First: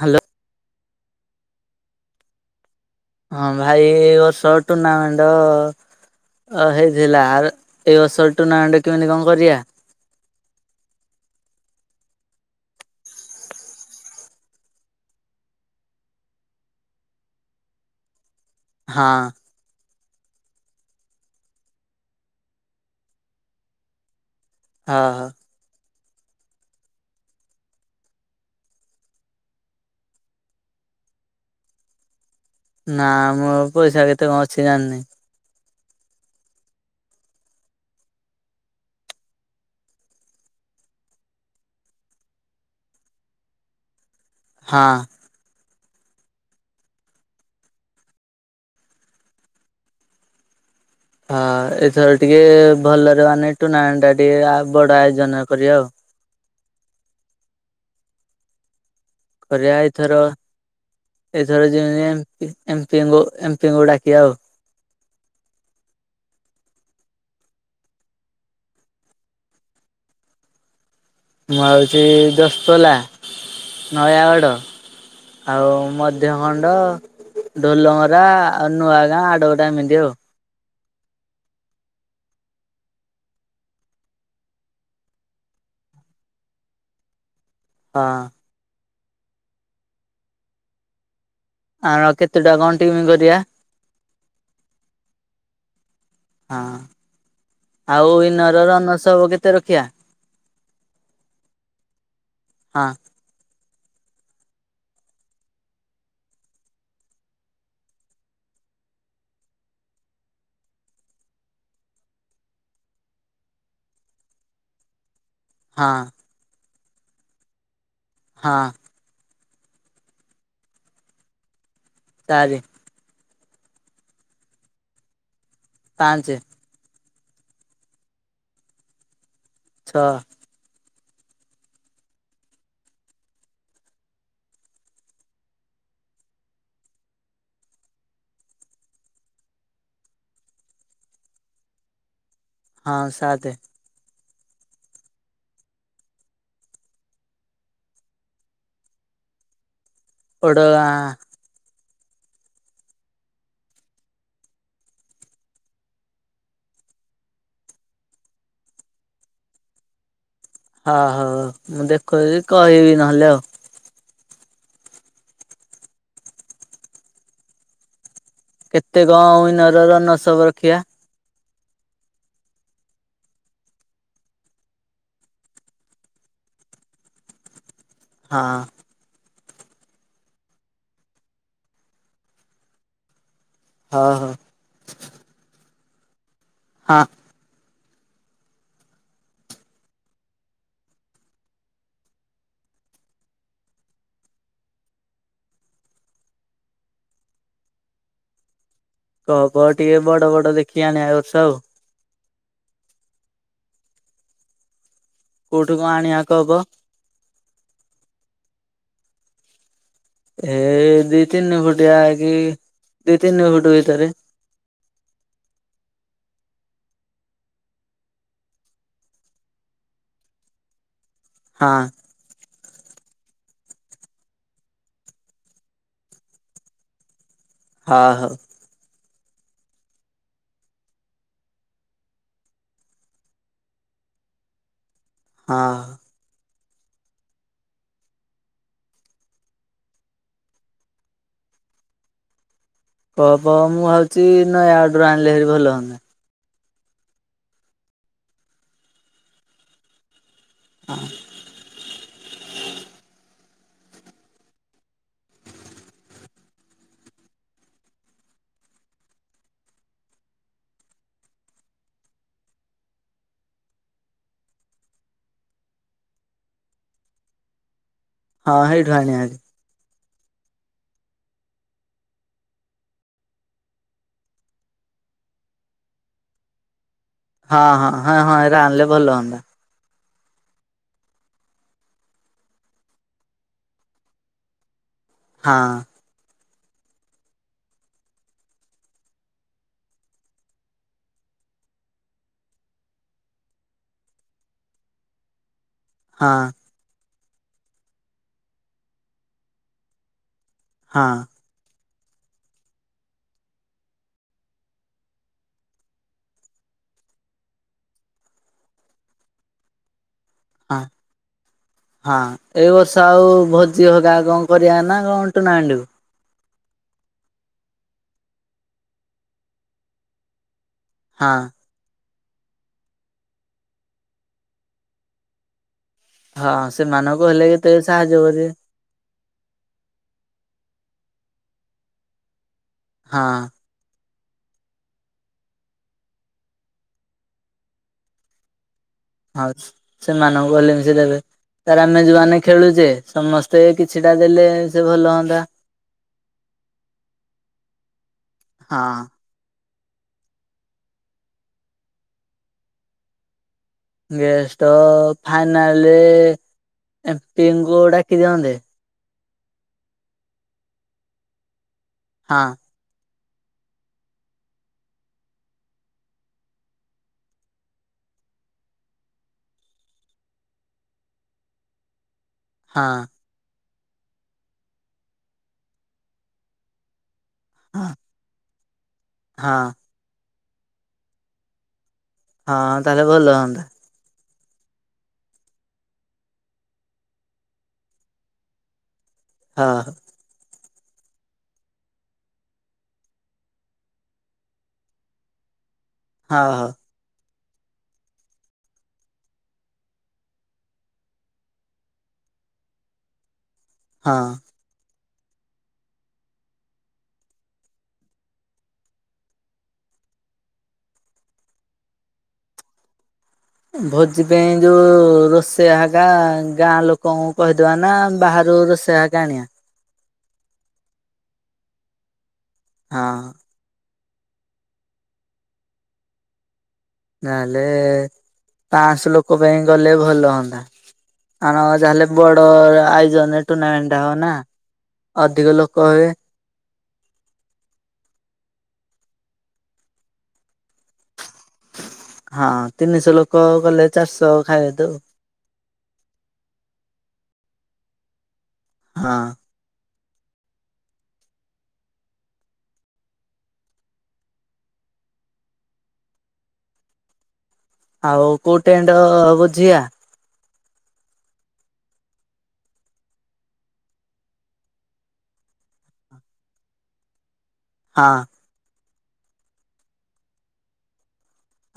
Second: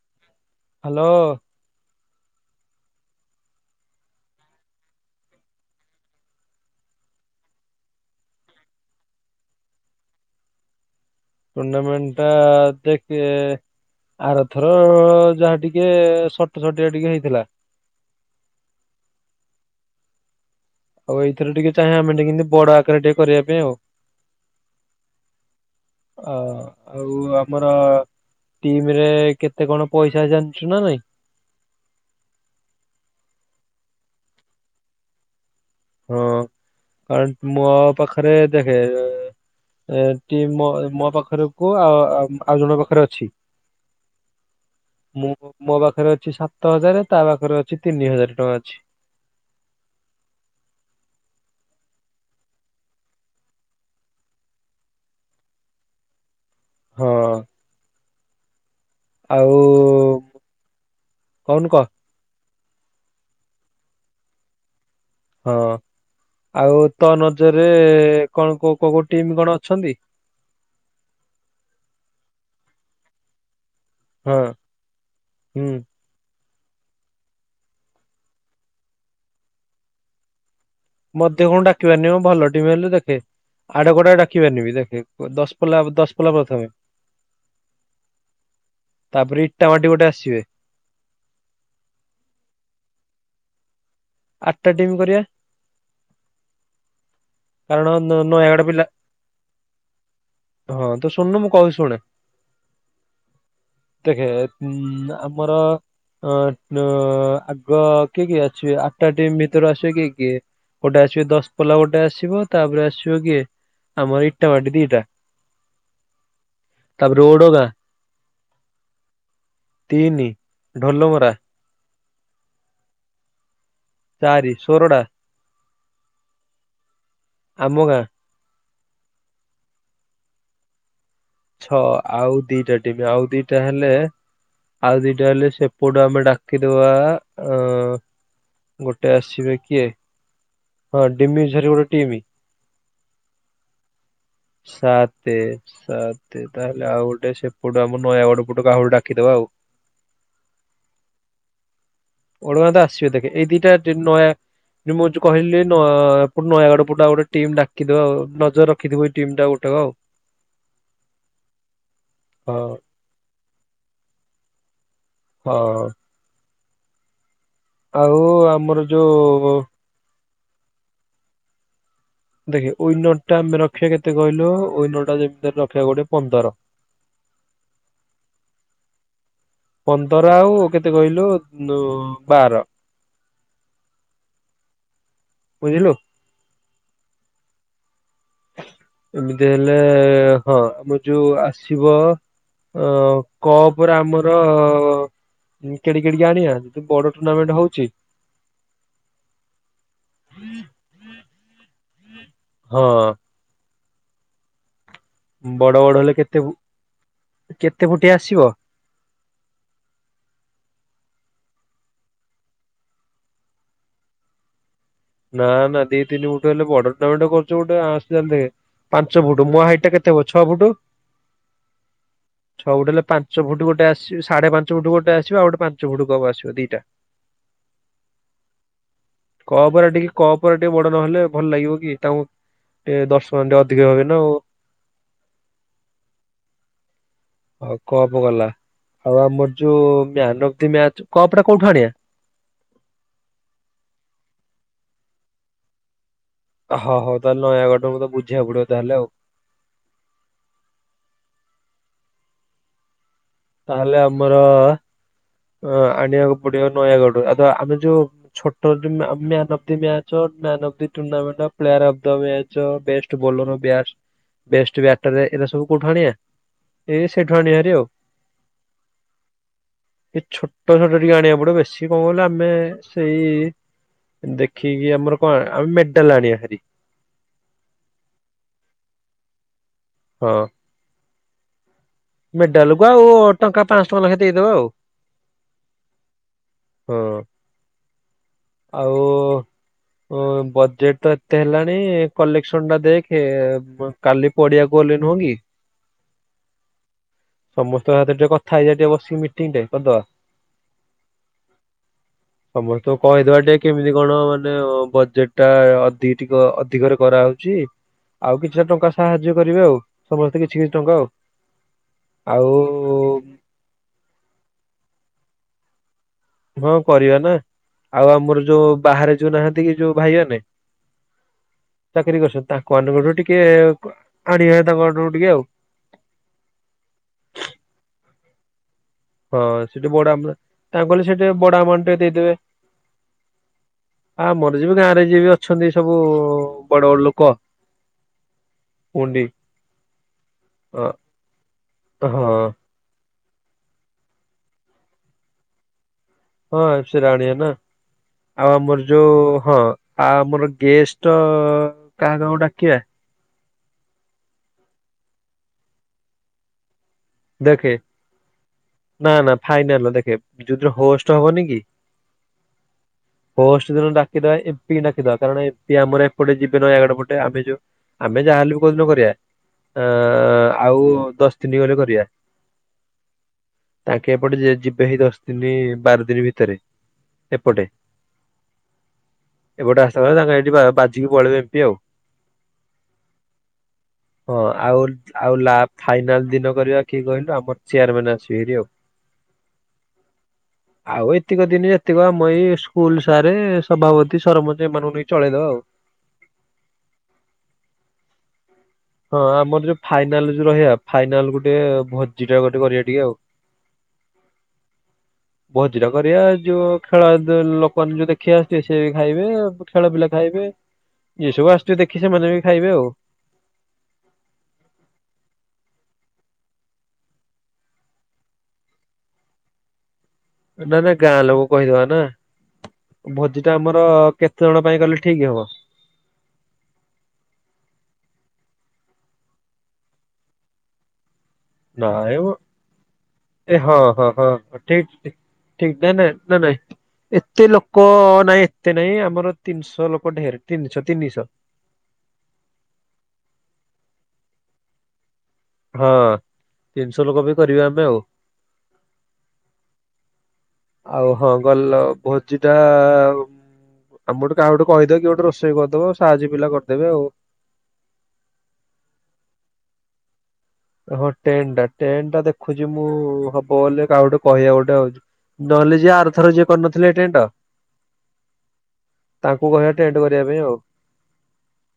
Hello. Hello. ହଁ, ଭାଇ, ଏ ବର୍ଷ ଟୁର୍ଣ୍ଣାମେଣ୍ଟ ଅ ହେଇଥିଲା ଆର୍-ଏଇ ବର୍ଷ ଟୁର୍ଣ୍ଣାମେଣ୍ଟ କେମିତି କଣ କରିବା? ଟୁର୍ଣ୍ଣାମେଣ୍ଟ ଟା ଦେଖେ ଆରଥର ଯାହା ଟିକେ ସଟ ସଟିଆ ଟିକେ ହେଇଥିଲା। ହଁ। ଆଉ ଏଇଥିରେ ଟିକେ ଚାହିଁଵା, ଆମେ ଟିକେ କିନ୍ତି ବଡ ଆକାରରେ ଟିକେ କରିବା ପାଇଁ, ଆଉ। ହଁ ହଁ। ଅ ଆଉ ଆମର ଟିମ୍ ରେ କେତେ କଣ ପଇସା ଜାଣିଛୁ ନା ନାଇଁ? ନା ଆମର ପଇସା କେତେ କଣ ଅଛି ଜାଣିନି? ହଁ ଆରେ ମୋ ପାଖରେ ଦେଖେ ଏଠି ମୋ ମୋ ପାଖରକୁ ଆ ଆଉ ଜଣଙ୍କ ପାଖରେ ଅଛି। [inaudible] ହଁ। ମୁଁ ମୋ ପାଖରେ ଅଛି ସାତ ହଜାରେ ତା ପାଖରେ ଅଛି ତିନି ହଜାରେ ଟଙ୍କା ଅଛି। ହଁ ଏଥର ଟିକେ ଭଲରେ ମାନେ ଟୁର୍ଣ୍ଣାମେଣ୍ଟ ଟା ଟିକେ ବଡ ଆୟୋଜନ କରିବା ଆଉ। ହଁ। ଆଉ କରିବା ଏଥର କହୁନୁ ଏଥର କହ ଯେମିତି ଏମପିଙ୍କୁ ଏପିହାଙ୍କୁ ଡାକିବା ଆଉ। ହଁ, ଆଉ ତୋ ନଜରରେ କଣ କୋଉ କୋଉ କୋଉ ଟିମ୍ କଣ ଅଛନ୍ତି? ମୁଁ ହେଉଛି ଦଶପଲା, ହଁ ନୟାଗଡ଼ ହୁଁ ଆଉ ମ ଦେହ ଖଣ୍ଡ, ଡୋଲମରା ଆଉ ନୂଆ ଗାଁ ଆଡ଼ ଗୋଟେ ଏମିତି ଆଉ। ମତେ କଣ ଡାକିବାରନିଁ, ଭଲ ଟିମ୍ ହେଲେ ଦେଖେ। ଆଡକଟା ଡ଼ାକିବା ନି ବି ଦେଖେ, ଦଶପଲା ଦଶପଲା ପ୍ରଥମେ। ହଁ। ତାପରେ, ଇଟାଭାଟି ଗୋଟେ ଆସିବେ। ଆଁ, କେତୁଟା କଣ ଟିମ୍ କରିବା? ଆଟା ଟିମ୍ କରିଆ। ହଁ କାରଣ ନ ଆଉ ଇ ନୟାଗଡ ନରର ପିଲା ରନର୍ ସବୁ କେତେ ରଖିଆ? ହଁ, ତୁ ଶୁଣୁନୁ, ମୁଁ କହୁଛି ଶୁଣେ। ହଁ ଦେଖେ, ଉଁ ଆମର ଅ ଅ ଆଗ କିଏ କିଏ ଅଛି? ଆଟା ଟିମ୍ ଭିତରୁ ଆସିବ କିଏ କିଏ? ଗୋଟେ ଆସିବେ, ଦଶ ପୋଲା ଗୋଟେ ଆସ୍ ସିବ ତାପରେ ଆସିବ କିଏ? ଆମ ଇଟାଭାଟି ଦିଇଟା। ହଁ। ତା ପରେ ଓଡଗାଁ। ହଁ। ତିନି ଢୋଲମରା ଚାରି। ଚାରି ଶୋରଡା। ପାଞ୍ଚେ। ଆମ ଗାଁ। ଛଅ। ଛ ଆଉ ଦିଟା ଟିମ ଆଉ ଦିଟା ହେଲେ ଆଉ ଦିଟା ହେଲେ ସେପଟୁ ଆମେ ଡାକିଦବା ଅ ଗୋଟେ ଆସିବେ କିଏ? ହଁ ଡିମିଝରି ଗୋଟେ ଟିମି। ହଁ ସାତେ। ସାତେ ସାତେ ତାହେଲେ ଆଉ ଗୋଟେ ସେପଟୁ ଆମ ନୟାଗଡ ପଟୁ କାହାକୁ ଡାକିଦବା ଆଉ। ଓଡ଼ ଗାଁ ଓଡ଼ଗାଁ ତ ଆସିବେ ଦେଖେ ଏ ଦିଟା ଟିମ ନୟା ଯୋଉ ମୁଁ ଯୋଉ କହିଲି ନ ପୁ ନୟାଗଡ଼ ପଟୁ ଆଉ ଗୋଟେ ଟିମ୍ ଡକିଦେବା ଆଉ ନଜର ରଖିଥିବୁ ଏଇ ଟିମ୍ ଟା ଗୋଟକ ଆଉ। [inaudible] ହଁ ହଁ ମୁଁ ଦେଖୁଛି ହଁ କହିବି ନହେଲେ ଆଉ। ହଁ। ଆଉ ଆ କେତେ କଣ ଉଇନର ରନର୍ସଅପ ରଖିବା? ଦେଖେ ଉଇନର ଟା ଆମେ ରଖିବା କେତେ କହିଲୁ ଉଇନରଟା ଯେମିତିରେ ରଖିବା ଗୋଟେ ପନ୍ଦର। [inaudible] ହଁ। ପନ୍ଦର ଆଉ କେତେ କହିଲୁ ଉଁ ବାର। [inaudible] ହଁ ହଁ। ବୁଝିଲୁ? ହଁ। ଏମିତି ହେଲେ ହଁ ମୁଁ ଯୋଉ ଆସିବ ଅ କପରେ ଆମର ଉଁ କେଡିି କେଡିକି ଆଣିଆ ବଡ ଟୁର୍ଣ୍ଣାମେଣ୍ଟ ହଉଛି। କପ ଟିକେ ବଡ ବଡ ଦେଖିକି ଆଣିଆ ଏ ବର୍ଷ ଆଉ ହଁ। କୋଉଠୁ ବଡ କଣ ବଡ ହେଲେ ଆଣିବା କେତେ କପ କେତେ ଫୁଟିଆ ଆସିବ? ଏ ଦି ତିନି ଫୁଟିଆ କି ଦି ତିନି ଫୁଟ ଭିତରେ। ନାଁ ନାଁ ଦୀ ତିନି ଫୁଟୁ ହେଲେ ବଡ଼ ଟୁର୍ନାମେଣ୍ଟ କରୁଚ ଗୋଟେ ଆସେ ଯେମତି। ପାଞ୍ଚ ଫୁଟୁ ମୋ ହାଇଟ ଟା କେତେ ହବ ଛଅ ଫୁଟୁ? ହଁ। ଛଅ ଫୁଟ୍ ହେଲେ ପାଞ୍ଚ ଫୁଟ୍ ଗୋଟେ ଆସି ସାଢେ ପାଞ୍ଚ ଫୁଟ୍ଟ ଗୋଟେ ଆସିବ ଆଉ ଗୋଟେ ପାଞ୍ଚ ଫୁଟ୍ କପ ଆସିବ ଦିଟା। ହଁ ହଁ। ଉପରେ ଟିକେ କପ ଟିକେ ବଡ ନହେଲେ ଭଲ ଲାଗିବ କି ତା ଉଁ ଟିକେ ଦର୍ଶକମାନେ ଟିକେ ଅଧିକ ହବେ ନା ଆଉ। ହଁ। ହୋଉ କପ୍ ଗଲା ଆଉ ଆମର ଯୋଉ man of the match, cup ଟା କୋଉଠୁ ଆଣିବା? କପ ମୁଁ ଭାବୁଛି ନୟାଗଡରୁ ଆଣିଲେ ହେରି ଭଲ ହଅନ୍ତା। ହଁ ହୋଉ ତାହେଲେ ନୟାଗଡରୁ ବୋଧେ ବୁଝିବାକୁ ପଡିବ ତାହେଲେ ଆଉ। ହଁ। ତାହେଲେ ଆମର ଅ ଆଣିବାକୁ ପଡିବ ନୟାଗଡରୁ ଆ ଆମେ ଯୋଉ ଛୋଟ of the map the match, man of the tournament, player of ଦ [unintelligible] ଚ best bowler best best batter ଏରା ସବୁ କୋଉଠୁ ଆଣିବା? ଇଏ ସେଇଠୁ ଆଣିବାହାରି ଆଉ। ହଁ ହେଇଠୁ ଆଣିବା ହେରି। ଏ ଛୋଟ ଛୋଟ ଟିକେ ଆଣିବାକୁ ପଡିବ। ବେଶୀ କଣ କହିଲ ଆମେ ସେଇ ଦେଖିକି ଆମର କଁ ଆଣ, ଆମେ ମେଡାଲ ଆଣିବା ହେରି। ହଁ ହଁ ହଁ ହଁ ଏରା ଆଣିଲେ ଭଲ ହନ୍ତା। ହଁ। ମେଡାଲକୁ ଆଉ ଟଙ୍କା ପାଁସ ଟଙ୍କା ଲେଖା ଦେଇଦବା ଆଉ। ହଁ। ହଁ। ଆଉ ଉଁ ବଜେଟ ତ ଏତେ ହେଲାଣି କଲେକ୍ସନ ଟା ଦେଖେ। କାଲି ପଡିଆକୁ ଗଲେ ନୁହଁ କି ହଁ। ସମସ୍ତଙ୍କ ସାଥିରେ ଟିକେ କଥା ହେଇଯାଇଥିବା ବସିକି ମିଟିଂଟେ କରିଦବା। ହଁ। ସମସ୍ତଙ୍କ କହିଦବା ଟିକେ କେମିତି କଣ ମାନେ ଅ ବଜେଟଟା ଅଧିକ ଟିକେ ମାନେ ଅଧିକରେ କରାହେଉଚି ଆଉ କିଛିଟା ଟଙ୍କା ସାହାଯ୍ୟ କରିବେ ଆଉ। ସମସ୍ତେ କିଛି କିଛି ହଁ ଟଙ୍କା ଆଉ ହଁ ଆଉ ଏଇ ବର୍ଷ ଆଉ ଭୋ [unintelligible] ହଁ କରିବା ନା, ଆଉ ଆମର ଯୋଉ ବାହାରେ ଯୋଉ ନାହାନ୍ତି କି ଯୋଉ ଭାଇ ମାନେ ହାଁ। ଚାକିରି କରିସନ୍ତି, ତାଙ୍କ ମାନଙ୍କଠୁ ଟିକେ ଆଣିବା ତାଙ୍କମାନଙ୍କୁ ଟିକେ ଆଉ। ହଁ ସେମାନଙ୍କୁ କହିଲେ କେତେବେଳେ ସାହାର୍ଯ୍ୟ କରିବେ। ହଁ ସେଠି ବଡ ଆମଉ ତାଙ୍କୁ କହିଲେ ସେ ଟିକେ ବଡ ଆମାଉଣ୍ଟ ଟିକେ ଦେଇଦେବେ। ହଁ। ଆମର ଯିବି ଗାଁ ରେ ଯିଏ ବି ଅଛନ୍ତି ସବୁ ବଡ ବଡ ଲୋକ କୁହନ୍ତି ହଁସ ସେମାନଙ୍କୁ କହିଲେମି ସେ ଦେବେ। ଆମେ ହଁ ଯୋଉମାନେ ଖେଳୁଛେ ସମସ୍ତେ କିଛିଟା ଦେଲେ ସେ ଭଲ ହଅନ୍ତା। ହଁ ସେରା ଆଣିନା। ଆଉ ଆମର ହଁ। ଯୋଉ ହଁ ଆଉ ଆମର ଗେଷ୍ଟ କାହା କାହାକୁ ଡାକିବା? ଗେଷ୍ଟ ଫାଇନାଲି ଦେଖେ ଏମପିଙ୍କୁ ଡାକି ଦିଅନ୍ତେ। ନା ନା ଫାଇନାଲ ଦେଖେ, ଯୋଉଦିନ ହୋଷ୍ଟ ହବନି କି ହଁ। ହୋଷ୍ଟ ଦିନ ଡାକିଦବା ଏମପିଙ୍କି ଡାକିଦବା। କାରଣ ଏମପି ଆମର ଏପଟେ ଯିବେ ନୟାଗଡ ପଟେ। ଆମେ ଯୋଉ ଆମେ ଯାହାହଲେ ବି କୋଉଦିନ କରିଆ ଆଁ ଆଉ ଦଶ ଦିନି ଗଲେ କରିବା। ହଁ। ତାଙ୍କେ ଏପଟେ ଯିବେ ଦଶ ଦିନି ବାର ଦିନି ଭିତରେ। ଏପଟେ, ହଁ ହଁ ଏପଟେ ଆସ ତଳେ ତାଙ୍କ ହେଠି ବା ବାଜିକି ପଳେଇବେ ଏମପି ଆଉ। ହଁ ତାହେଲେ ଭଲ ହଅନ୍ତା। ହଁ ଆଉଲ ଆଉ ଲା ଫାଇନାଲ ଦିନ କରିବା କିଏ କହିଲୁ ଆମର ଚେୟାରମ୍ୟାନ ଆସିବେ ହେରି ଆଉ। ହଁ। ଆଉ ଏତିକ ଦିନ ଯେତିକ ଆମ ଏଇ ସ୍କୁଲ ସାରେ ସଭାପତି ସରପଞ୍ଚ ଏମାନଙ୍କୁ ନେଇି ଚଳେଇଦବା ଆଉ। ହଅ ହଁ ଆମର ଯୋଉ ଫାଇନାଲ ଯୋଉ ରହିବା ଫାଇନାଲଗୋଟେ ଭୋଜି ଟା ଗୋଟେ କରିବା ଟିକେ ଆଉ। ହଁ। ଭଜିଟା କରିବା ଯୋଉ ଖେଳ ଲୋକମାନେ ଯୋଉ ଦେଖିବା ଆସିବେ ସେ ବି ଖାଇବେ ଖେଳ ପିଲା ଖାଇବେ ଯିଏ ସବୁ ଆସୁିଥିବେ ଦେଖି ସେମାନେ ବି ଖାଇବେ ଆଉ। ଭୋଜି ପାଇଁ ଯୋଉ ରୋଷେଇଆ ହାଗା ଗାଁ ଲୋକଙ୍କୁ କହିଦେବା ନା ବାହାରୁ ରୋଷେଇ ଆକା ଆଣିବା। ନା ନା ଗାଁ ଲୋକ କୁ କହିଦବା ନା ହଁ ଭଜି ଟା ଆମର କେତେ ଜଣ ପାଇଁ କଲେ ଠିକ ହବ? ନହେଲେ ପାଁଶହ ଲୋକ ପାଇଁ କଲେ ଭଲ ହୁଅନ୍ତା। ଆମର ଯାହାେଲେ ନାଇଁ ମ ବଡ ଆୟୋଜନରେ ଏ ହଁ ଟୁର୍ଣ୍ଣାମେଣ୍ଟ ହଁ ହବ ହଁ ନା ଠିକ ଅଧିକ ଠିକ ଲୋକ ନାଇଁ ନାଇଁ ହେବେ ନାଇଁ ନାଇଁ ଏ [inaudible] ଏତେ ଲୋକ ନାଇଁ ଏତେ ନାଇଁ ଆମର ତିନିଶହ ଲୋକ ଢେର ତିନିଶହ ତିନିଶହ ହଁ ତିନିଶହ ଲୋକ କଲେ ଚାରିଶହ ଖାଇବା ଦଉ ହଁ ତିନିଶହ ଲୋକ ବି କରିବା ଆମେ ଆଉ ହଁ ଆଉ ହଁ ଗଲ ଭୋଜି ଟା ଆଉ ଆମର କାହାକୁ ଗୋଟେ କହିଦେବ କି ଗୋଟେ ରୋଷେଇ କରିଦବ ସାହାଯ୍ୟ ପିଲା କରିଦେବେ ଆଉ। ଆଉ କୋଉ ଟେଣ୍ଡ ବୁଝିଆ? ହଁ ଟେନ୍ ଟା ଟେନ୍ ଟା ଦେଖୁଛି ମୁଁ ହବ ବୋଲି କାହା ଗୋଟେ କହିବାକୁ ଗୋଟେ ହଉଛି ନହେଲେ ଯିଏ ଆରଥର ଯିଏ କରିନଥିଲେ ଟେଣ୍ଟ ହଁ ତାଙ୍କୁ କହିବା ଟେଣ୍ଟ କରିବା ପାଇଁ ଆଉ।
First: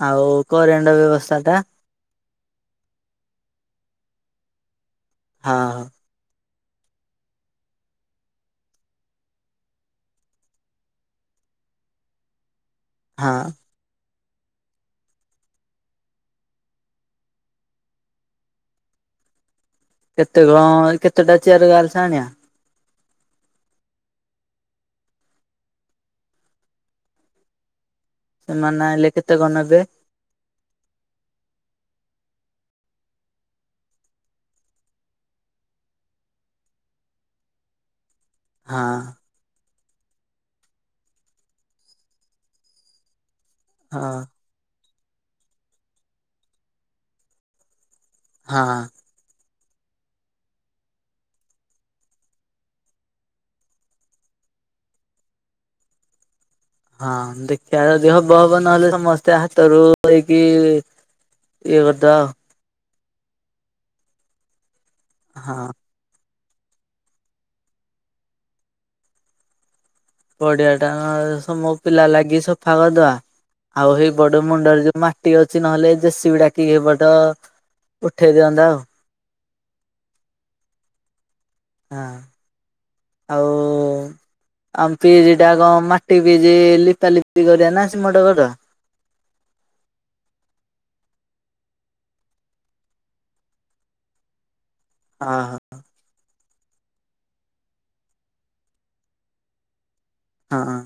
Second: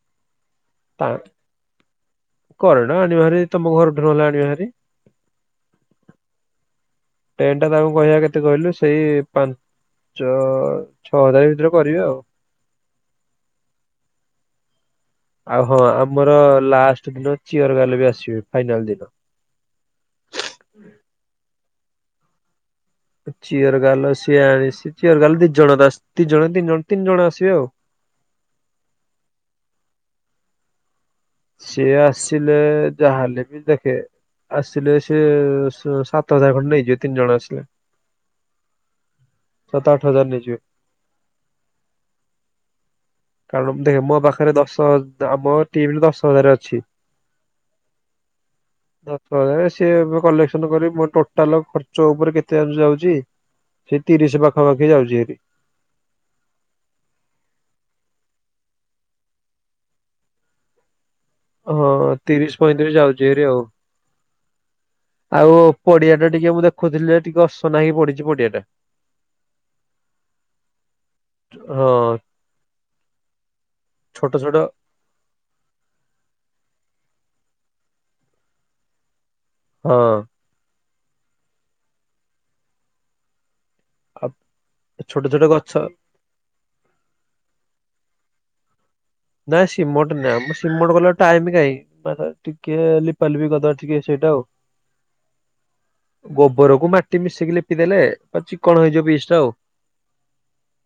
ଆଉ କରେଣ୍ଟ ତା ବ୍ୟବସ୍ଥା ଟା? କରେଣ୍ଟ ଆଣିବା ହେରି ତମ ଘରଠୁ ନହେଲେ ଆଣିବା ହେରି ହଁ ଟେଣ୍ଟ ତାଙ୍କୁ କହିବା କେତେ କହିଲୁ ସେଇ ପା ଞ୍ଚ ଛଅ ହଜାର ଭିତରେ କରିବେ ଆଉ। ହଁ। ଆଉ ହଁ ଆମର ଲାଷ୍ଟ ଦିନ ଚିଅର ବାଲା ବି ଆସିବେ ଫାଇନାଲ ଦିନ। କେତେ କଣ କେତେଟା ଚେୟାର ଗଲଛ ଆଣିବା? ଚିୟର ଗାଲ ସିଏ ଆଣିି ଚିୟର ଗାଲ ଦି ଜଣ ଦି ଜଣ ତିନି ଜଣ ତିନି ଜଣ ଆସିବେ ଆଉ ସେମାନେ ଆଇଲେ କେତେ କଣ ନେବେ? ସିଏ ଆସିଲେ ଯାହାହେଲେ ବି ଦେଖେ ଆସିଲେ ସେ ସାତ ହଜାର ଖଣ୍ଡେ ନେଇଯିବେ ତିନି ଜଣ ଆସିଲେ। ହଁ। ସାତ ଆଠ ହଜାର ନେଇ ଯିବେ। କାରଣ ମୁ ଦେଖ ହଁ ମୋ ପାଖରେ ଦଶ ହ ଆମ ଟିମରେ ଦଶ ହଜାର ଅଛି। ହଁ। ଦଶ ହଜାରେ ସିଏ ଏବେ କଲେକ୍ସନ କରି କଲେ ମୋ ଟୋଟାଲ ଖର୍ଚ୍ଚ ଉପରେ କେତେ କଣ ଯାଉଛି ସେ ତିରିଶ ପାଖପାଖି ଯାଉଛି ହେରି। ହଁ ଦେଖିବା ଯଦି ହବ ହବ ନହେଲେ ସମସ୍ତେ ହାତରୁ ହେଇକି ଇଏ ହଁ କରିଦବା ତିରିଶ ପଇଁତିରିଶ ଯାଉଛି ଏରେ ଆଉ। ଆଉ ପଡିଆ ଟା ଟିକେ ମୁଁ ଦେଖୁଥିଲି ଟିକେ ଅସନା ହେଇି ପଡିଛି ପଡିଆ ଟା। ପଡିଆ ଟା ନ ମୋ ପିଲା ହଁ। ଲାଗି ସଫା କରିଦବା ଆଉ ସେଇ ଛୋଟ ବଡ ଛୋଟ ମୁଣ୍ଡରେ ଯୋଉ ମା ଟି ଅଛି ନହେଲେ ସିଉ ଡାକି ସେପଟ ଉଠେଇ ଦିଅନ୍ତା ଆଉ। ହଁ। ହଁ ଆଉ ଆଉ ଆମ ଛୋଟ ଛୋଟ ପିରିଟା ଗଛ କଣ ମା [unintelligible] ଲିପାଲିିପି କରିବା ନା ସିମେଣ୍ଟ କରିଦବା। ନାାଇଁ ସିମଣ୍ଟ ନା ଆମ ସିମଣ୍ଟ କଲା ଟାଇମ କାହିଁ। [unintelligible] ଟିକେ ଲିପାଲିପି କରିଦେବା ଟିକେ ସେଇଟା ଆଉ। ଆ ଆ ଆ ଗୋବରକୁୁ ମାଟି ମିଶିକି ଲିପିଦେଲେ ଚିକଣ ହେଇଯିବ ପିସ୍ ଟା ଆଉ ହଁ ହଁ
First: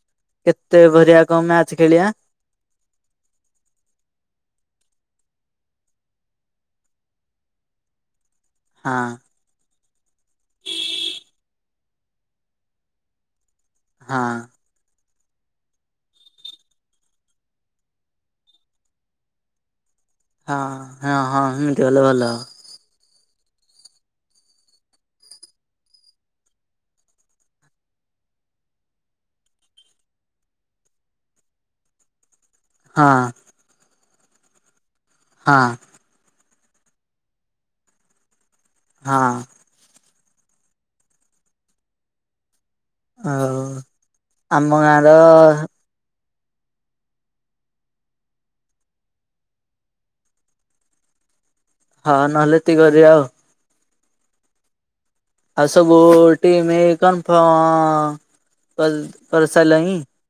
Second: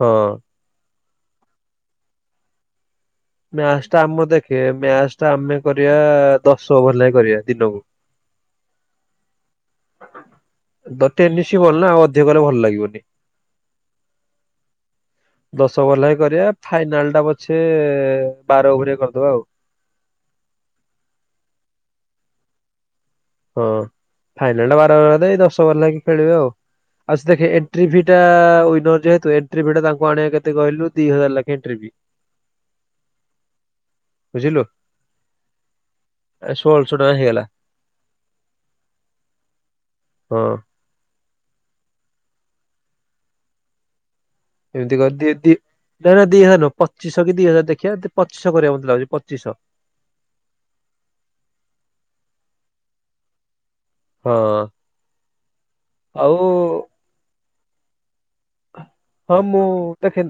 ହଁ କେତେ ଓଭରିଆ କଣ ମ୍ୟାଚ ଖେଳିବା? ମ୍ୟାଚ ଟା ଆମ ଦେଖେ ମ୍ୟାଚ ଟା ଆମେ କରିବା ଦଶ ଓଭର ଲେଖା କରିବା ଦିନକୁ। ହଁ ତ ଟେନିସ ବଲ ନା ଅଧିକ କଲେ ଭଲ ଲାଗିବନି। ହଁ ଦଶ ଓଭର ଲେଖା କରିବା ଫାଇନାଲ ଟା ପଛେ ବାର ଓଭରିଆ କରିଦବା ଆଉ। ହଁ ହଁ ହଁ ହେମିତି ହେଲେ ଭଲ ହେବ। ହଁ ଫାଇନାଲ ଟା ବାରର ଦେଇ ଦଶ ଓବର ଲାଗି ଖେଳିବେ ଆଉ। ଆ ଦେଖେ ଏଣ୍ଟ୍ରି ଫି ଟା ୱନର ଯେହେତୁ ଏଣ୍ଟ୍ରି ଫି ଟା ତାଙ୍କୁ ଆଣିବା କେତେ କହିଲୁ ଦି ହଜାର ଲଖେ ଏଣ୍ଟ୍ରି ଫି। ହଁ ବୁଝିଲୁ ହଁ ଷୋହଳଶହ ଟଙ୍କା ହେଇଗଲା। ହଁ ହଁ ହଉ ଏମିତି କରିଦିଏ ତି ନାଇଁ ନା ଦି ହଜାର ନହଁ ପଚିଶ କି ଦି ହଜାର ଦେଖିବା ଏ ପଚିଶହ କରିବା ମତେ ଲାଗୁଛି ପଚିଶହ। ହଁ ନହେଲେ ଏତିକି କରିବା ଆଉ। ହଁ ଆ ସବୁ ଆଉ ଟିମ୍ କନଫର୍ମ କର ହଁ କରି ମୁଁ ସାରିଲେଣି? ଦେଖେ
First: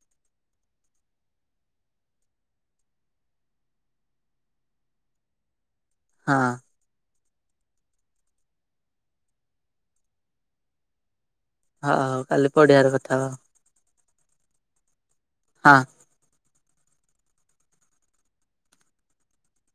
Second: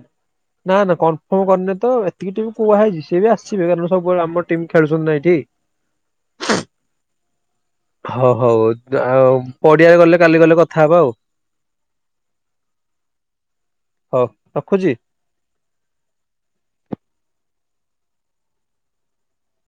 ନା ନା କନଫର୍ମ କରିନେ ତ ଏତିକି ଟିମ୍ କୁହା ହେଇଛି ସେ ବି ଆସିବେ କାରଣ ସବୁବେଳେ ଆମର ଟିମ୍ ଖେଳୁଛନ୍ତି ନାଇଁଠି। ହଁ ହଉ ହଉ ଯାହଉ ପଡିଆରେ ଗଲେ କାଲି ଗଲେ କଥା ହବା ଆଉ। ହଁ ହଉ କାଲି ପଡିଆାର କଥା ହେବା। ହଉ ରଖୁଛି। ହଁ